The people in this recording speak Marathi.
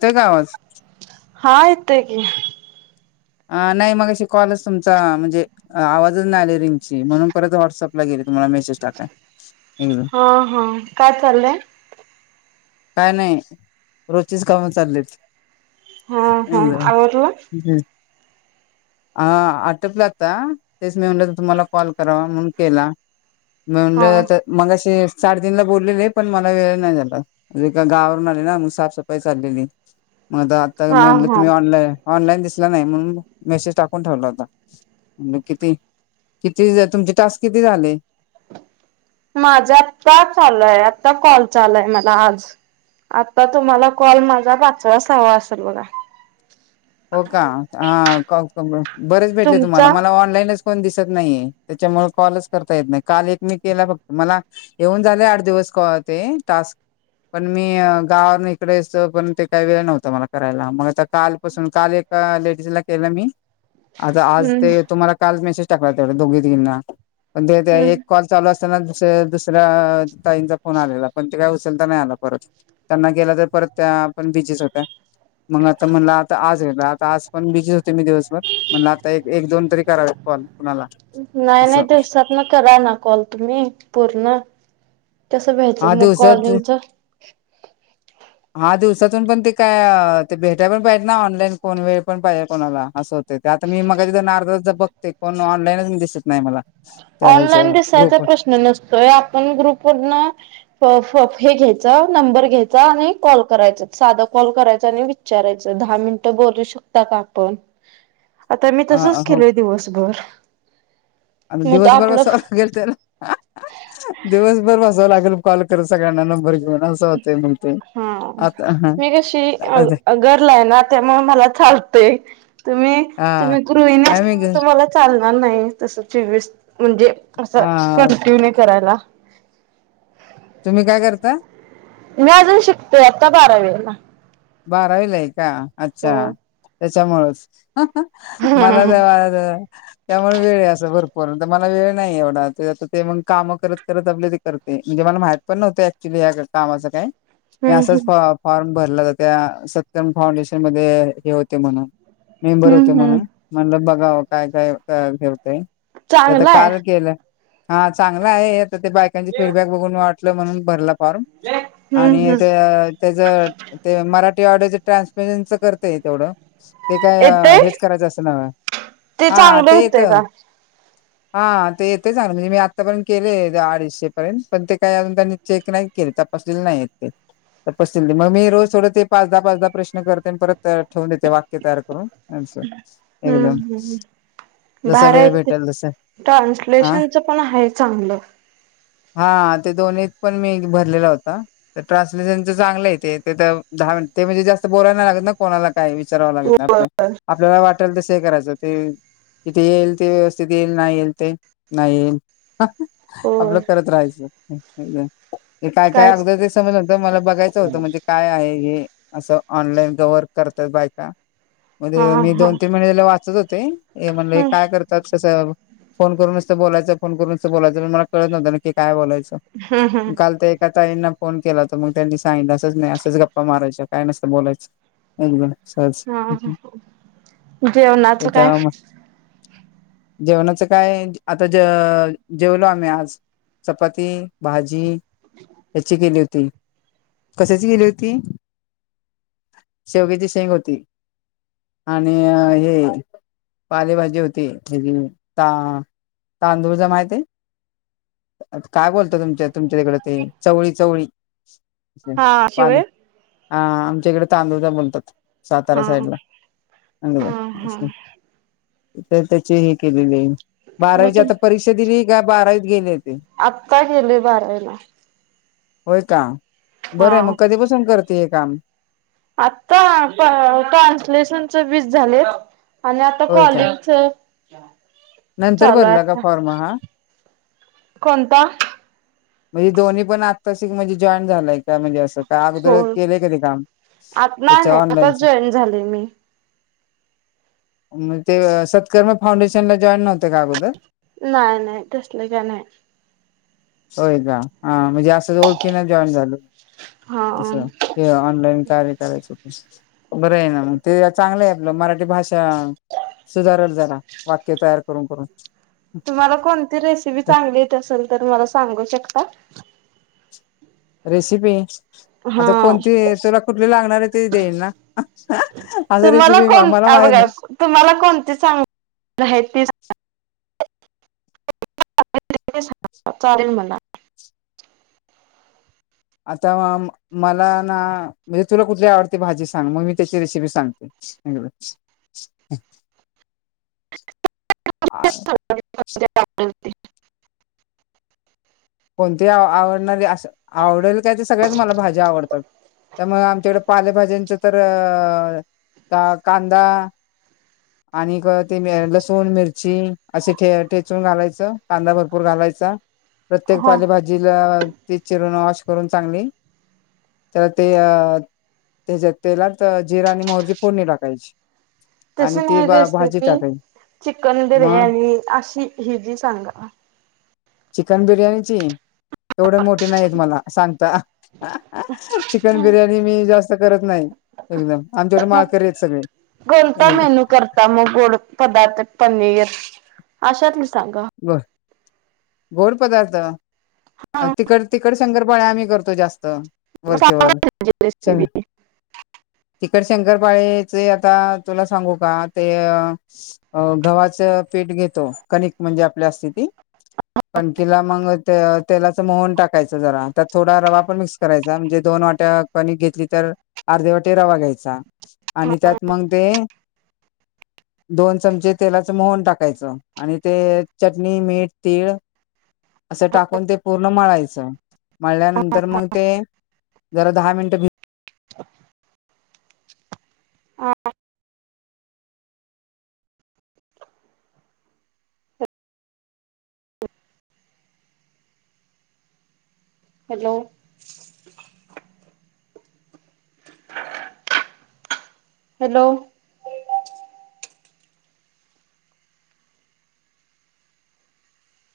ते गावास हायता क अ नाही मग अशी कॉलच तुमचा म्हणजे आवाजच नाही आले रिंगची म्हणून परत व्हॉट्सअपला गेली तुम्हाला मेसेज टाकाय एकद ह हा काय चाललंय काय नाही रोजचीच कामी चाललीत हा हा एकदा आवरलं हम हा आटपलाता तेच मी म्ह तुम्हाला कॉल करावा म्हणून केला म्हण हा आ मगाशी साडेतीन ला बोललेले आहे पण मला वेळ नाही झाला े का गावावरून आले ना मग साफसफाई चाललेली मग आता आता हा मी म्हणलं हा तुम्ही ऑनलाय ऑनलाईन दिसला नाही म्हणून मेसेज टाकून ठेवला होता. म्हणजे किती किती तुमचे टास्क किती झाले. माझा आत्ता चालूय आता कॉल चालूय मला आज. आता तुम्हाला कॉल माझा पाचवाच हवा असेल बघा. हो का हा बरेच भेटले तुमचा तुम्हाला मला ऑनलाईनच. कोण दिसत नाहीये त्याच्यामुळे कॉलच करता येत नाही काल एक मी केला फक्त मला. येऊन झाले आठ दिवस क ते टास्क. पण मी गावाून इकडेतं पण ते काही वेळ नव्हतं मला करायला मग आता काल. काल ए लेडीजला केलं मी आता आज हम्म ते तुम्हाला. काल मेसेज टाकला तेवढ दोघी तीघिना पण ते त्या एक हम्म कॉल. चालू असताना दुसऱ्या दुसऱ्या ताईंचा फोन आलेला पण ते काय उचलता नाही आला परत. त्यांना गेलं तर परत त्या पण बीजीच होत्या मग आता म्हणला. आ आज गे आता आज पण बिझीच होते मी दिवसभर म्हणलं आता एक एक दोन तरी करावे कॉल कुणाला. नाही नाही असं दिवसात ना करा ना कॉल तुम्ही पूर्ण. कसं हा घ्यायचं मग दिवसात. कॉलिंगच [inaudible] हा दिवसातून पण ते काय ते भेटाय पण पाहिजे ना ऑनलाईन कोण वेळ पण पाहिजे कोणाला असं होत. ते आता मी मगा जिथ नार्द बघते कोण ऑनलाईनच मी दिसत नाही मला. त्या ऑनलाईन ह्याच्यावर दिसायचा ग्रुपवर प्रश्न नसतोय आपण ग्रुपवरन. फ हे घ्यायचा नंबर घ्यायचा आणि कॉल करायचा साधं कॉल करायचा आणि विच विचारायचं दहा मिनिटं बोलू शकता का आपण. आता मी तसच अ हो केलय दिवसभर. अ मग दिवस आपलं बसाव लागतय ना. दिवसभर बसावं लागेल कॉल कर सगळ्यांना नंबर घेऊन असं होते मग ते. हा आता हा मी कशी गर्ल ना त्यामुळे मला चालतय. तुम्ही हा तुम्ही गृहिणी नाही मी असल्यामुळे तम्हाला चालणार नाही तस म्हणजे. असं हा कॅन्टीनिव करायला. तुम्ही काय करताय? मी अजून शिकतेय आता बारावीला. बारावीला आहे का हो अच्छा त्याच्यामूळचं. मला काय वाळद. त्यामुळे वेळ असं भरपूर मला वेळ नाही एवढा ते आ ते मग काम करत करत आपली ते करते म्हणजे मला माहित. पण नव्हत ऍक्चुली अग कामाचं काही. हम्म मीअसाच हम्म फॉर्म फॉर्म भरला ज त्या सत्यम फाउंडेशन मध्ये हे होते म्हणून. मेंबर होते हम्म हम्म म्हणून म्हणलं बघा काय काय ठेवतय. तेता चांगलाय काल केलेला हा चांगलं आहे आता ते बायकांची फीडबॅक. बघून वाटलं म्हणून भरला फॉर्म हम्म आणि हम्म त्य त्याच ते मराठी ऑडिओच ट्रान्समेशनच करतेय तेवढं ते काय येतय हेच करायचं असं नव. ते चांगले होतेय का. हा ते येतेचलं म्हणजे मी आत्तापर्यंत केले अडीचशे पर्यंत पण ते काही अजून त्यांनी चेक नाही. तपासलेले नाहीते तप मग मी रोज. थोडं ते पाचदा पाचदा प्रश्न करते परत ठेवून देते वाक्य तयार कर. अन्सार अँडव्हान्स. बाहेर आहे ते हा ट्रान्सलेशनच पण आहे चांगलं. हा ते दोन्हीत पण मी एक भरलेला होता. तर ट्रान्सलेशनच चांगलं ते तर, दहा मिनिट -ते म्हणजे जास्त बोलायला लागत ना कोणाला काय विचाराव लागत ना होय आपल. आपल्याला वाटेल तस हे करायचं ते- तिथे येईल ते व्यवस्थित येईल नाही येईल ते नाही येईल. हा हा, आपल होय करत राहायच ते काय काय कायच अगदं ते समजत होत मला बघायचं होतं म्हणजे काय आहे. हे असं ऑनलाईन वर्क करतात बायका. हा मध्ये हा मी दोन हम्म तीन महिने लय वाचत होते. हे म्हणले काय कर कस फोन करूनच बोलायचं -फोन करूनच बोलायच पण, मला कळत नव्ह ना की काय बोलायच. हम्म हम्म काल तर एका ताईंना फोन केला तर मग त्यांनी सांगितलं असंच नाही असच गप गप्पा मारायच्या काय नसत बोलायच. अवघड हा हा, जेवणाच त्याच्या काय? मग जेवणाचं काय आता ज- जेवलो आम्ही आज. चपाती, भाजी याची केली होती. कशाची केली होती? ती शेवग्याची शेंग होती. आणि हे पालेभाजी होती त -तांदूळजा माहित हे? काय बोलता तुमच्या- तुमच्या तकड ते चवळी- चवळी. हा शिवाय ह आमच्या इकडे तांदूळजा बोलतात हा सातारा साईड ला हा हा तर त्याचे हे केलेले आहे. मग बारावीच्या तू आता परीक्षा दिनी का बारावीत गेले होते. आत्ता गेले बारावीला. होय का हा बरं आहे मग कधीपसून करते हे काम. आत्ता ट्रान्सलेशनच वीस झाले. आणि आता होय का कॉलिंग च नंतर चालू भरला का आता फॉर्म हा कोणता? म्हणजे दोन्ही पण आत्तासिक म्हणजे जॉईन झालाय का? म्हणजे का हो अगोदर केले कधी काम आत नाही याच्या नाही आताच ऑनलाईनच. जॉईन झाले मी ते सत्कर्म फाउंडेशनला जॉईन नव्हते का अगोदर. नाही नाही तसले का नाही. होय का हा म्हणजे असं ओळखीन जॉईन झाल अस. हा हे ऑनलाईन कार्य करायच हो बर आहे ना मग ते चांगलं आहे आपलं मराठी भाषा. सुधारल जरा वाक्य तयार करून- करून. तुम्हाला कोणती रेसिपी चांगली येत असेल तर मला सांगू शकता? रेसिपी आता हा कोणती तुला कुठली लागणार आहे त देईन ना. आग तुम्हाला रेसिपी कोण मला अ माहि बघा ना तुम्हाला कोणतीचांगली [unintelligible] आहे ती सांगा. [inaudible] चालेल मला. आता मला ना म्हणजे तुला कुठली आवडते भाजी सांग मग मी त्याची रेसिपी सांगते. [inaudible] ते [unintelligible] [inaudible] कोणती आवडणारी अस आवडेल काय ते सगळ्याच मला भाजी आवडतात. त्यामुळे आमच्याकडें पालेभाज्यांचं तर अ कांदा [unintelligible] आणि ग ते मे लसूण मिरची असे ठे- ठेचून घालायचं कांदा भरपूर घालायचा प्रत्येक हो पालेभाजीला ती चिरून वॉश करून चांगली तर ते अ त्याच्यात तेलात जिरा आणि मोहरीची फोडणी टाकायची. तस आणि ती नाही भा भाजी रेसिपी टाकायची चिकन मग बिर्याणी अशी हि जी सांगा. चिकन बिर्याणीची एवढी मोठी नाही येत मला सांगता. चिकन बिर्याणी मी जास्त करत नाही. एकदम आमच्याकडे मग माळकरी येत सगळे. कोणता [inaudible] मेनू करता मग गोड पदार्थ पनीर अशातली सांगा. बर गोड पदार्थ अ हा तिकड तिकड शंकरपाळ्या आम्ही करतो जास्त वरच्यावर चा रेसिपी तिकट शंकरपाळेचे आता तुला सांगू का ते अ गव्हाच पीठ घेतो कणिक म्हणजे आपल्या असते ती पण तीला मग तेलाच मोहन टाकायचं जरा त्यात थोडा रवा पण मिक्स करायचा म्हणजे दोन वाट्या कणीक घेतली तर अर्धी वाटी रवा घ्यायचा. आणि त्यात मग ते दोन चमचे तेलाचं मोहन टाकायचं आणि ते चटणी मीठ तीळ असं टाकून ते पूर्ण मळायचं मळल्यानंतर मग ते जरा दहा मिनिटं भी हा. हॅलो. हॅलो.